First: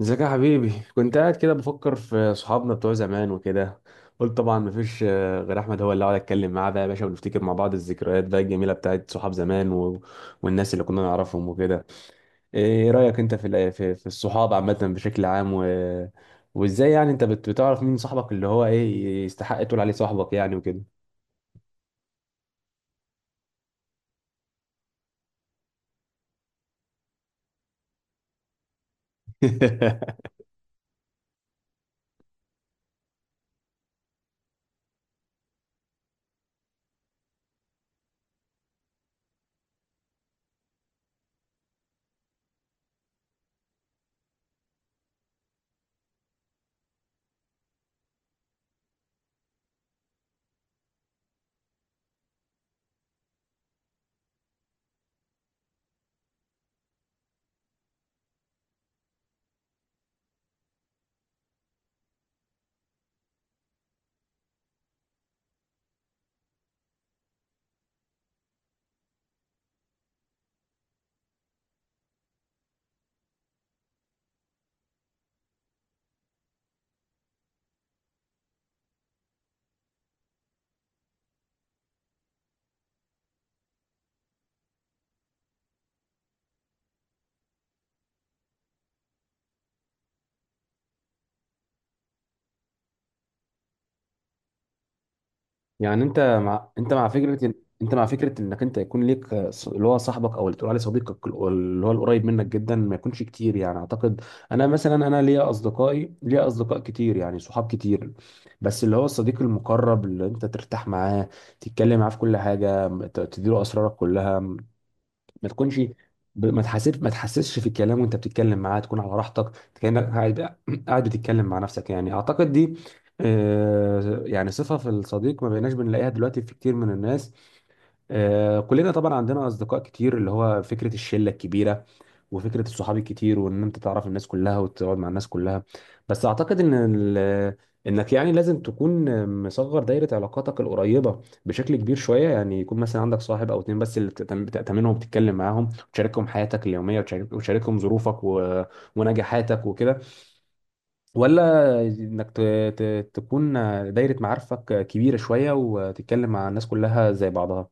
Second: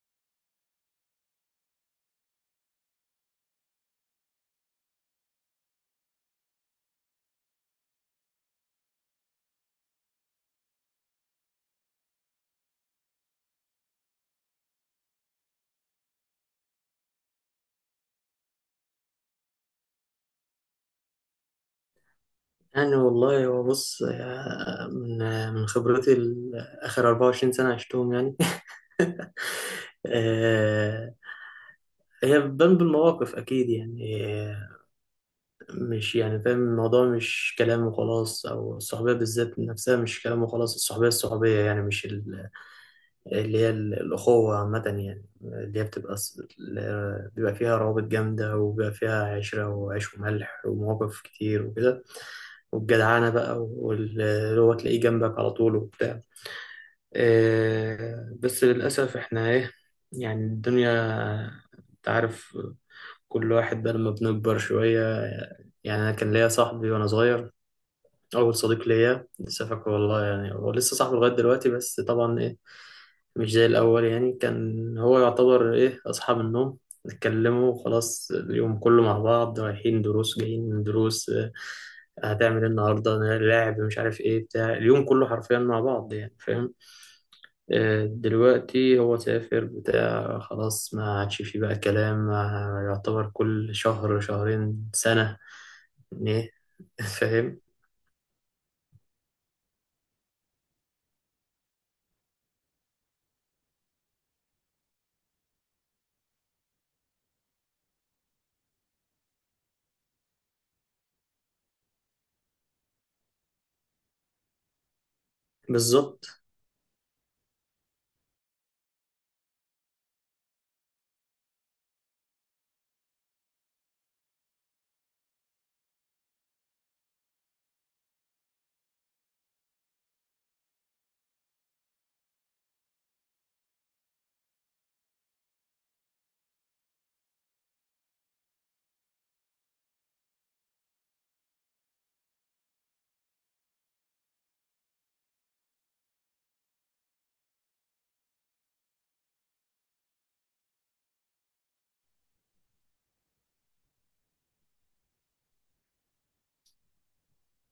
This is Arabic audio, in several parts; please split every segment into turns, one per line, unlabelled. ازيك يا حبيبي؟ كنت قاعد كده بفكر في صحابنا بتوع زمان وكده. قلت طبعا مفيش غير احمد هو اللي اقعد اتكلم معاه بقى يا باشا، ونفتكر مع بعض الذكريات بقى الجميله بتاعت صحاب زمان والناس اللي كنا نعرفهم وكده. ايه رايك انت في الصحاب عامه بشكل عام وازاي يعني انت بتعرف مين صاحبك اللي هو ايه يستحق تقول عليه صاحبك، يعني وكده.
يعني والله هو بص، من من خبرتي آخر 24 سنة عشتهم يعني. آه، هي بتبان بالمواقف أكيد يعني مش يعني فاهم الموضوع، مش كلام وخلاص، أو الصحوبية بالذات نفسها مش كلام وخلاص. الصحوبية يعني مش اللي هي الأخوة عامة، يعني اللي هي بتبقى بيبقى فيها روابط جامدة، وبيبقى فيها عشرة وعيش وملح ومواقف كتير وكده. والجدعانة بقى، واللي هو تلاقيه جنبك على طول وبتاع. بس للأسف إحنا إيه، يعني الدنيا، أنت عارف، كل واحد بقى لما بنكبر شوية. يعني أنا كان ليا صاحبي وأنا صغير، أول صديق ليا لسه فاكره والله، يعني هو لسه صاحبه لغاية دلوقتي، بس طبعا إيه، مش زي الأول. يعني كان هو يعتبر إيه أصحاب النوم، نتكلموا خلاص اليوم كله مع بعض، رايحين دروس جايين من دروس هتعمل إيه النهاردة، لعب، مش عارف إيه، بتاع اليوم كله حرفيا مع بعض يعني، فاهم. دلوقتي هو سافر بتاع، خلاص ما عادش فيه بقى كلام، ما يعتبر كل شهر شهرين سنة
يعني انت
إيه.
مع انت مع فكره
فاهم.
انت مع فكره انك انت يكون ليك اللي هو صاحبك او اللي تقول عليه صديقك اللي هو القريب منك جدا ما يكونش كتير، يعني اعتقد. انا مثلا ليا اصدقائي، ليا اصدقاء كتير، يعني صحاب كتير. بس اللي هو الصديق المقرب اللي انت ترتاح معاه، تتكلم معاه في كل حاجه، تديله اسرارك كلها. ما تكونش
بالظبط.
ب- ما تحسب ما تحسسش في الكلام وانت بتتكلم معاه، تكون على راحتك، كانك قاعد قاعد بتتكلم مع نفسك، يعني اعتقد دي يعني صفة في الصديق ما بقيناش بنلاقيها دلوقتي في كتير من الناس. كلنا طبعا عندنا اصدقاء كتير، اللي هو فكره الشله الكبيره، وفكره الصحاب الكتير، وان انت تعرف الناس كلها وتقعد مع الناس كلها. بس اعتقد انك يعني لازم تكون مصغر دايره علاقاتك القريبه بشكل كبير شويه، يعني يكون مثلا عندك صاحب او اتنين بس اللي بتأتمنهم وبتتكلم معاهم وتشاركهم حياتك اليوميه، وتشاركهم ظروفك ونجاحاتك وكده، ولا انك ت... تكون دايره معارفك كبيره شويه وتتكلم مع الناس كلها زي بعضها.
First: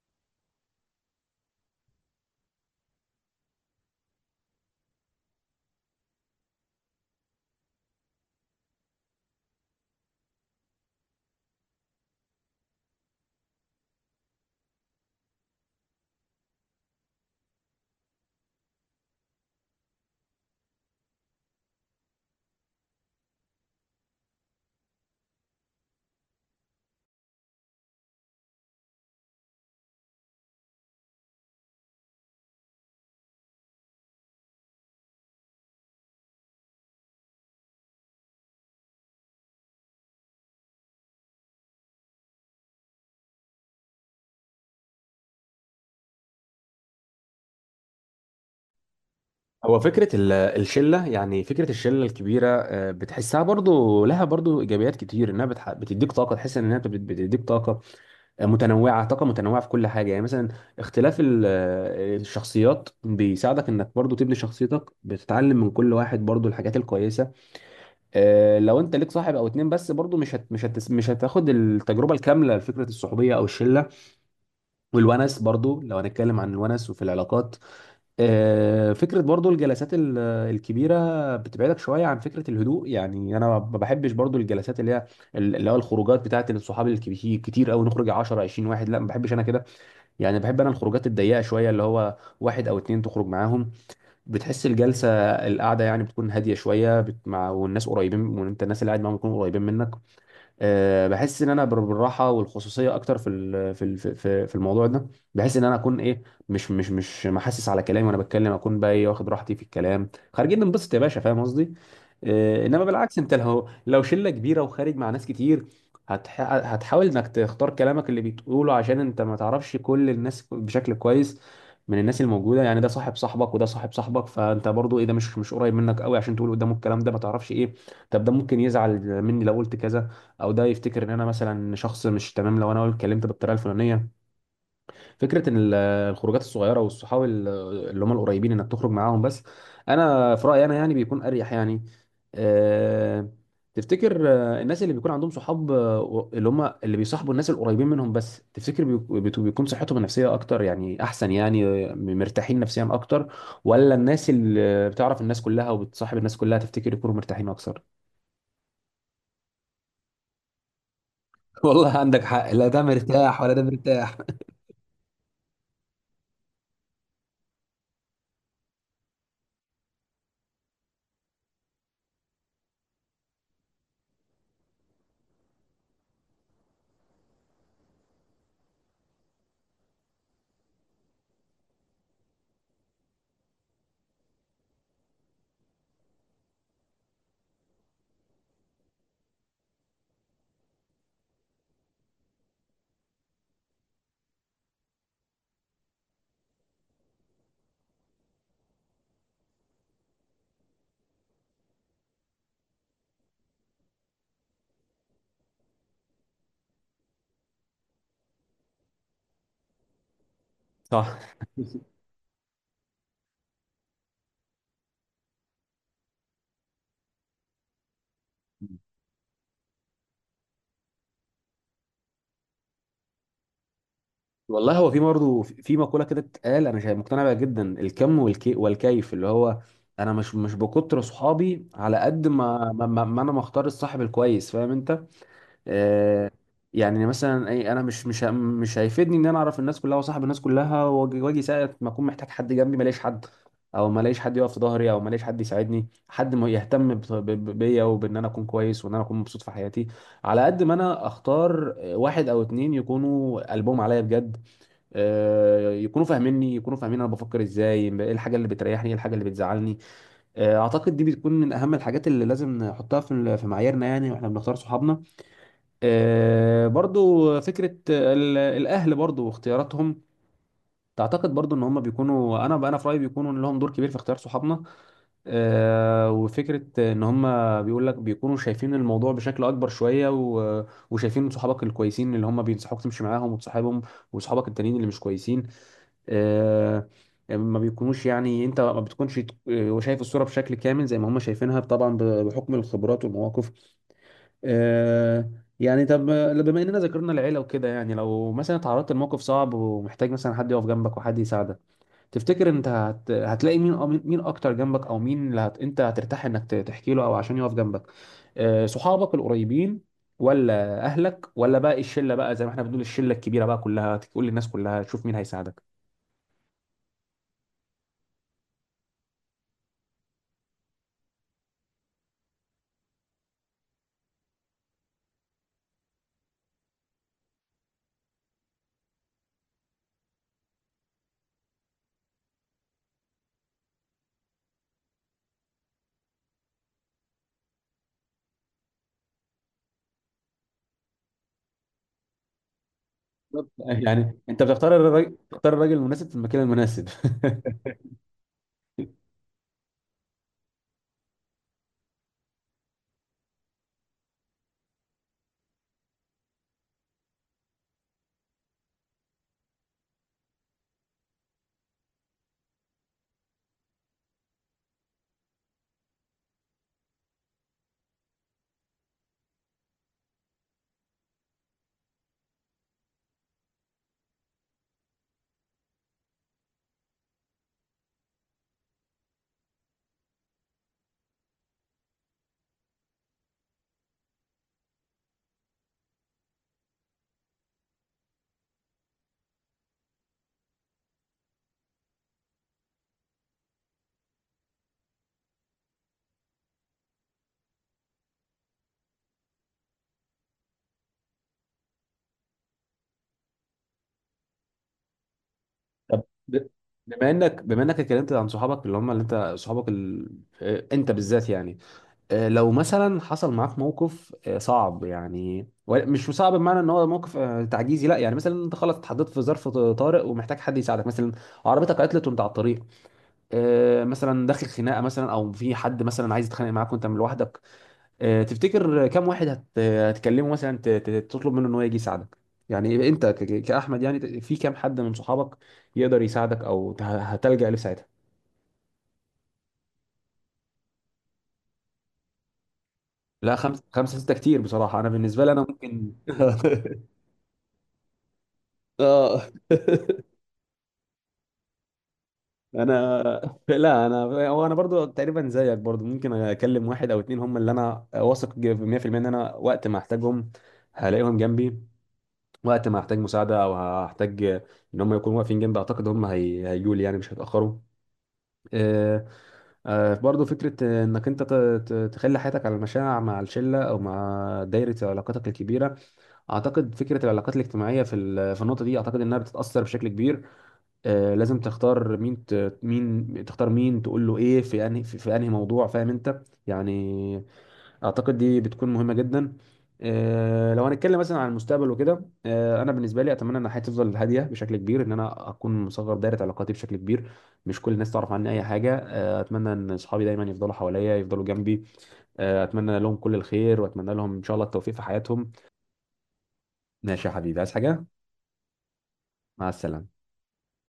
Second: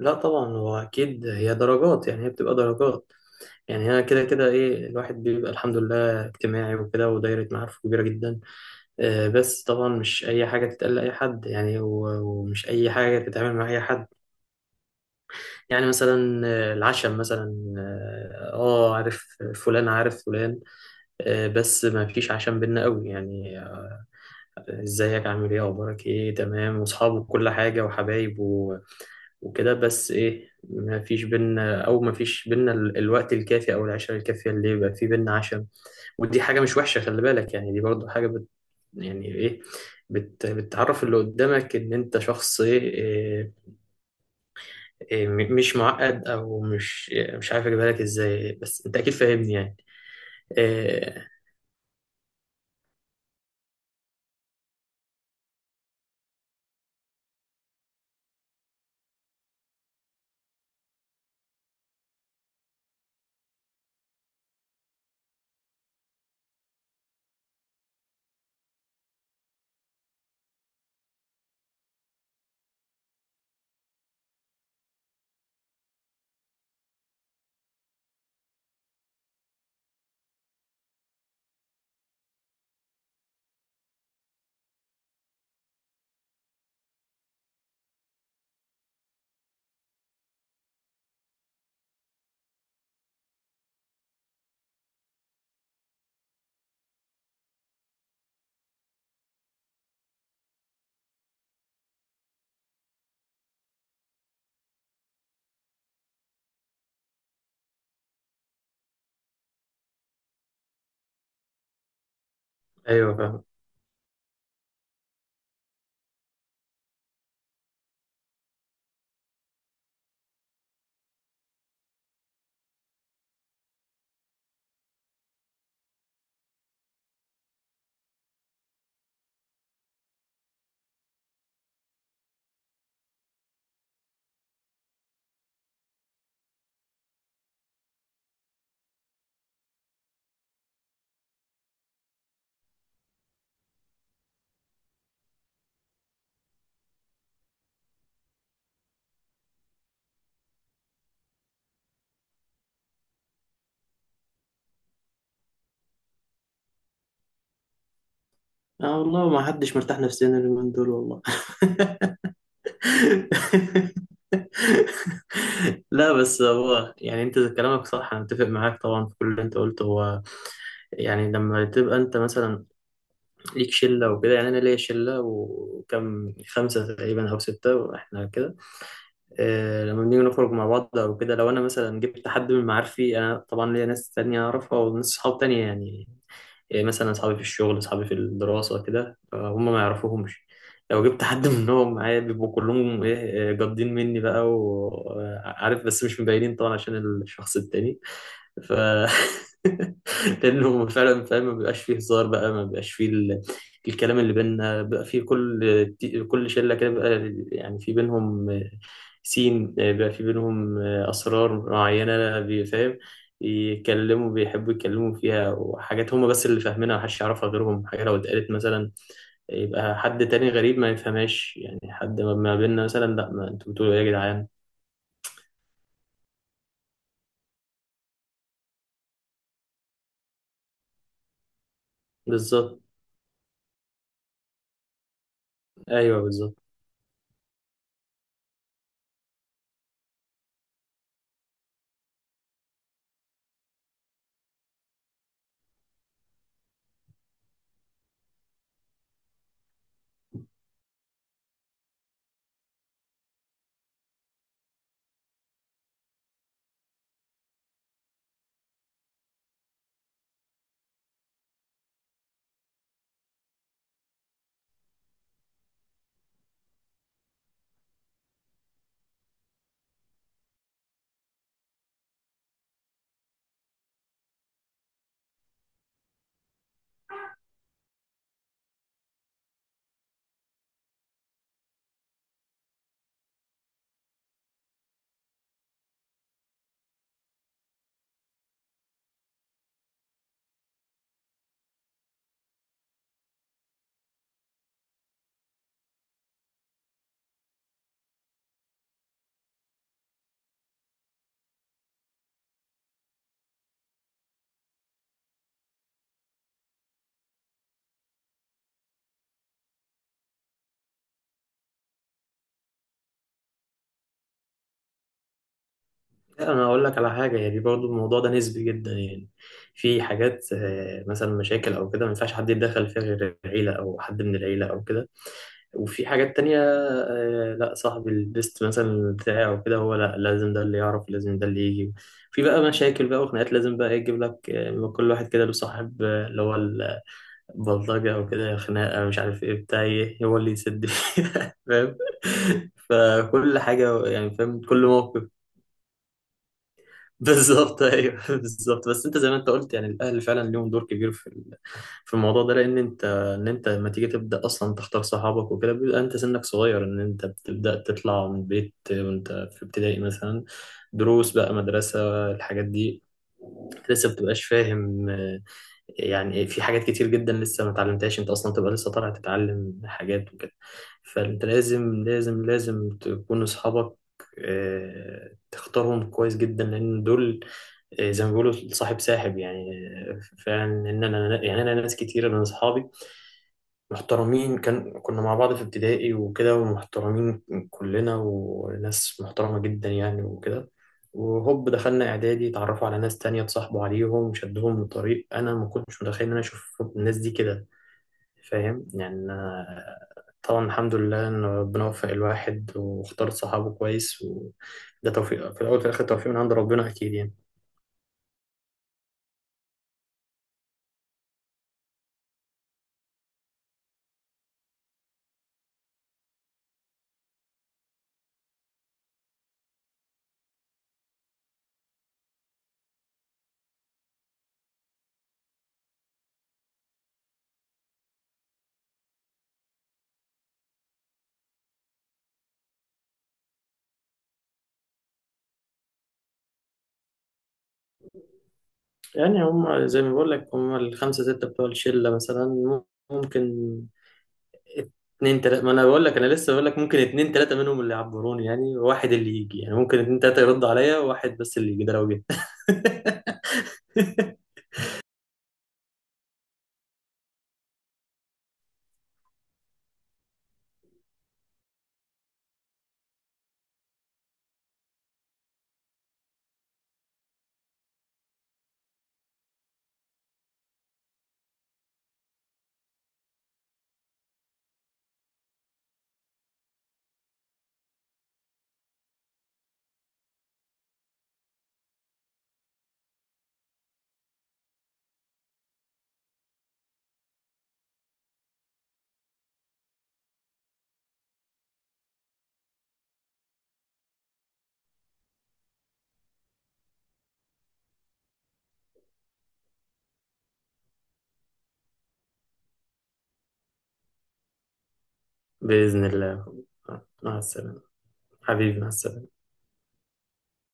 لا طبعا، هو اكيد هي درجات، يعني هي بتبقى درجات. يعني انا كده كده ايه، الواحد بيبقى الحمد لله اجتماعي وكده، ودايره معارفه كبيره جدا. بس طبعا مش اي حاجه تتقال لاي حد يعني، و- ومش اي حاجه تتعامل مع اي حد. يعني مثلا العشم مثلا، اه عارف فلان عارف فلان، بس ما فيش عشم بينا قوي يعني ازيك، عامل ايه، اخبارك ايه، تمام، واصحابه، كل حاجه وحبايب وكده، بس ايه ما فيش بينا الوقت الكافي او العشرة الكافية اللي يبقى في بينا عشم. ودي حاجة مش وحشة، خلي بالك يعني، دي برضو حاجة بت يعني ايه بت بتعرف اللي قدامك ان انت شخص ايه, إيه, إيه م- مش معقد، او مش إيه، مش عارف اجيبها لك ازاي، بس انت اكيد فاهمني يعني.
هو فكرة الشلة،
إيه،
يعني فكرة الشلة الكبيرة، بتحسها برضو، لها برضو إيجابيات كتير، إنها بتديك طاقة، تحس إنها بتديك طاقة متنوعة، طاقة متنوعة في كل حاجة، يعني مثلا اختلاف الشخصيات بيساعدك إنك برضو تبني شخصيتك، بتتعلم من كل واحد برضو الحاجات الكويسة. لو أنت ليك صاحب أو اتنين بس، برضو مش هتاخد التجربة الكاملة لفكرة الصحوبية أو الشلة، والونس برضو، لو هنتكلم عن الونس وفي العلاقات. فكرة برضو الجلسات الكبيرة بتبعدك شوية عن فكرة الهدوء، يعني أنا ما بحبش برضو الجلسات اللي هو الخروجات بتاعت الصحاب الكبير، كتير أوي نخرج 10 20 واحد، لا ما بحبش أنا كده. يعني بحب أنا الخروجات الضيقة شوية، اللي هو واحد أو اتنين تخرج معاهم. بتحس الجلسة، القعدة يعني بتكون هادية شوية، بت... مع والناس قريبين، وأنت الناس اللي قاعد معاهم يكونوا قريبين منك. بحس ان انا بالراحه والخصوصيه اكتر في ال- في ال- في في الموضوع ده. بحس ان انا اكون ايه، مش محسس على كلامي وانا بتكلم، اكون بقى ايه، واخد راحتي في الكلام، خارجين ننبسط يا باشا، فاهم قصدي؟ انما
ايوه
بالعكس، انت
فاهم.
لو شله كبيره وخارج مع ناس كتير، هتحاول انك تختار كلامك اللي بتقوله، عشان انت ما تعرفش كل الناس بشكل كويس من الناس الموجوده، يعني ده صاحب صاحبك وده صاحب صاحبك، فانت برضو ايه، ده مش قريب منك قوي عشان تقول قدامه الكلام ده، ما تعرفش ايه، طب ده ممكن يزعل مني لو قلت كذا، او ده يفتكر ان انا مثلا شخص مش تمام لو انا اتكلمت بالطريقه الفلانيه. فكره ان الخروجات الصغيره، والصحاب اللي هم القريبين، انك تخرج معاهم بس، انا في رايي انا يعني بيكون اريح يعني. أه. تفتكر الناس اللي بيكون عندهم صحاب، اللي هم اللي بيصاحبوا الناس القريبين منهم بس، تفتكر بيكون صحتهم النفسيه اكتر، يعني احسن يعني، مرتاحين نفسيا اكتر، ولا الناس اللي بتعرف الناس كلها وبتصاحب الناس كلها تفتكر يكونوا مرتاحين اكتر؟
اه والله ما حدش مرتاح نفسيا اليومين دول والله.
والله عندك حق، لا ده مرتاح ولا ده مرتاح.
لا بس هو يعني انت كلامك صح، انا متفق معاك طبعا في كل اللي انت قلته. هو يعني لما تبقى انت مثلا ليك شله وكده، يعني انا ليا شله وكم خمسه تقريبا او سته، واحنا كده. لما بنيجي نخرج مع بعض او كده، لو انا مثلا جبت حد من معارفي، انا طبعا ليا ناس تانية اعرفها وناس صحاب تانية يعني، إيه، مثلا أصحابي في الشغل، أصحابي في الدراسة كده، هم ما يعرفوهمش. لو جبت حد منهم معايا، بيبقوا كلهم إيه، جادين مني بقى وعارف، بس مش مبينين طبعا عشان الشخص التاني. ف لأنه فعلا فاهم، ما بيبقاش فيه هزار بقى، ما بيبقاش فيه ال... الكلام اللي بيننا بقى، فيه كل كل شلة كده بقى، يعني في بينهم سين بقى، في بينهم
صح.
أسرار معينة بيفهم، يكلموا بيحبوا يتكلموا فيها، وحاجات هما بس اللي فاهمينها، محدش يعرفها غيرهم. حاجة لو اتقالت مثلا، يبقى حد تاني غريب ما يفهمهاش. يعني حد ما بيننا مثلا، لا ما انتوا بتقولوا ايه يا جدعان.
والله هو في برضه، في مقوله كده اتقال انا شايف مقتنع بيها جدا، الكم والكي والكيف، اللي هو انا مش بكتر صحابي على قد ما
بالظبط،
ما, ما ما انا مختار الصاحب الكويس، فاهم انت؟
ايوه
آه.
بالظبط.
يعني مثلا اي، انا مش هيفيدني ان انا اعرف الناس كلها وصاحب الناس كلها، واجي وأجي ساعه ما اكون محتاج حد جنبي ما الاقيش حد، او ما الاقيش حد يقف في ظهري، او ما الاقيش حد يساعدني، حد ما يهتم بيا وبان انا اكون كويس، وان انا اكون مبسوط في حياتي، على قد ما انا اختار واحد او اتنين يكونوا قلبهم عليا بجد، يكونوا فاهميني، يكونوا فاهمين انا بفكر ازاي، ايه الحاجه اللي بتريحني، ايه الحاجه اللي بتزعلني. اعتقد دي بتكون من اهم الحاجات اللي لازم نحطها في معاييرنا، يعني واحنا بنختار صحابنا. برضو فكره الاهل برضو واختياراتهم، تعتقد برضو ان هم بيكونوا، انا في رايي بيكونوا لهم دور كبير في اختيار صحابنا. وفكره ان هم بيقول لك بيكونوا شايفين الموضوع بشكل اكبر شويه وشايفين صحابك الكويسين اللي هم بينصحوك تمشي معاهم وتصاحبهم، وصحابك التانيين اللي مش كويسين، آه، ما بيكونوش، يعني انت ما بتكونش شايف الصورة بشكل كامل زي ما هم شايفينها، طبعا بحكم الخبرات والمواقف. آه، يعني طب، بما اننا ذكرنا العيلة وكده، يعني لو مثلا اتعرضت لموقف صعب ومحتاج مثلا حد يقف جنبك وحد يساعدك، تفتكر انت هتلاقي مين، أو مين اكتر جنبك، او مين اللي انت هترتاح انك تحكي له، او عشان يقف جنبك؟ صحابك القريبين، ولا اهلك، ولا بقى الشله بقى زي ما احنا بنقول الشله الكبيره بقى كلها، تقول للناس كلها تشوف مين هيساعدك؟
لا انا اقول لك على حاجه، يعني برضو الموضوع ده نسبي جدا. يعني في حاجات مثلا مشاكل او كده، ما ينفعش حد يتدخل فيها غير العيله، او حد من العيله او كده. وفي حاجات تانية لا، صاحب البيست مثلا بتاعي او كده، هو لا، لازم ده اللي يعرف، لازم ده اللي يجي. في بقى مشاكل بقى وخناقات، لازم بقى يجيب لك آه،، كل واحد كده له صاحب اللي هو البلطجة او كده، خناقة مش عارف ايه بتاع ايه، هو اللي يسد فيها. فاهم،
بالظبط.
فكل حاجة
يعني
يعني،
انت
فاهم كل موقف.
بتختار الراجل المناسب في المكان المناسب.
بالظبط ايوه بالظبط. بس انت زي ما انت قلت يعني، الاهل فعلا ليهم دور كبير في في الموضوع ده. لان انت لما تيجي تبدا اصلا تختار صحابك وكده، بيبقى انت سنك صغير، ان انت بتبدا تطلع من البيت وانت في ابتدائي مثلا، دروس بقى، مدرسه، الحاجات دي لسه بتبقاش فاهم. يعني في حاجات كتير جدا لسه ما اتعلمتهاش، انت اصلا تبقى لسه طالع تتعلم حاجات وكده. فانت لازم لازم لازم تكون اصحابك تختارهم كويس جدا، لان دول زي ما بيقولوا صاحب ساحب يعني فعلا. ان انا يعني انا ناس كتيره من اصحابي محترمين، كان كنا مع بعض في ابتدائي وكده، ومحترمين كلنا وناس محترمة جدا يعني وكده. وهوب دخلنا إعدادي، اتعرفوا على ناس تانية، اتصاحبوا عليهم، شدهم لطريق أنا ما كنتش متخيل إن أنا أشوف الناس دي كده. فاهم يعني طبعا الحمد لله إن ربنا وفق الواحد واختار صحابه كويس، وده توفيق في الأول وفي
طب،
الآخر، توفيق من
ب-
عند ربنا
بما
أكيد يعني.
انك بما انك اتكلمت عن صحابك، اللي هم اللي انت بالذات يعني. لو مثلا حصل معاك موقف صعب يعني، مش صعب بمعنى ان هو موقف تعجيزي لا، يعني مثلا انت خلاص اتحطيت في ظرف طارئ ومحتاج حد يساعدك مثلا، عربيتك عطلت وانت على الطريق، مثلا داخل خناقه مثلا، او في حد مثلا عايز يتخانق معاك وانت من لوحدك، تفتكر كم واحد هتكلمه مثلا، تطلب منه ان هو يجي يساعدك؟ يعني انت كأحمد يعني في كم حد من صحابك يقدر يساعدك، او هتلجأ له في ساعتها؟
يعني هم زي ما بقول لك، هم الخمسة ستة بتوع الشلة مثلا،
لا،
ممكن
خمسة، خمسة ستة كتير بصراحة، انا بالنسبة لي
اتنين
انا
تلاتة. ما انا
ممكن.
بقول لك، انا لسه بقول لك ممكن اتنين تلاتة منهم اللي يعبروني يعني، واحد
اه.
اللي يجي يعني، ممكن اتنين تلاتة يرد عليا، واحد بس اللي يجي ده لو جه.
انا، لا انا، هو انا برضو تقريبا زيك، برضو ممكن اكلم واحد او اتنين هم اللي انا واثق 100% ان انا وقت ما احتاجهم هلاقيهم جنبي، وقت ما احتاج مساعدة او هحتاج ان هم يكونوا واقفين جنبي، اعتقد هم هيجوا لي، يعني مش هيتأخروا. آه، برضو فكرة انك انت تخلي حياتك على المشاع مع الشلة او مع دايرة علاقاتك الكبيرة، اعتقد فكرة العلاقات الاجتماعية في النقطة دي، اعتقد انها بتتأثر بشكل كبير. لازم تختار مين، مين تختار، مين تقول له ايه، في انهي موضوع، فاهم انت يعني؟ اعتقد دي بتكون مهمه جدا. لو هنتكلم مثلا عن المستقبل وكده، انا بالنسبه لي اتمنى ان حياتي تفضل هاديه بشكل كبير، ان انا اكون مصغر دايره علاقاتي بشكل كبير، مش كل الناس تعرف عني اي حاجه، اتمنى ان اصحابي دايما يفضلوا حواليا، يفضلوا جنبي. اتمنى لهم كل الخير، واتمنى لهم ان شاء الله التوفيق في حياتهم.
بإذن الله.
ماشي يا
مع
حبيبي، عايز
السلامة.
حاجه؟
حبيبي مع السلامة.
مع السلامه.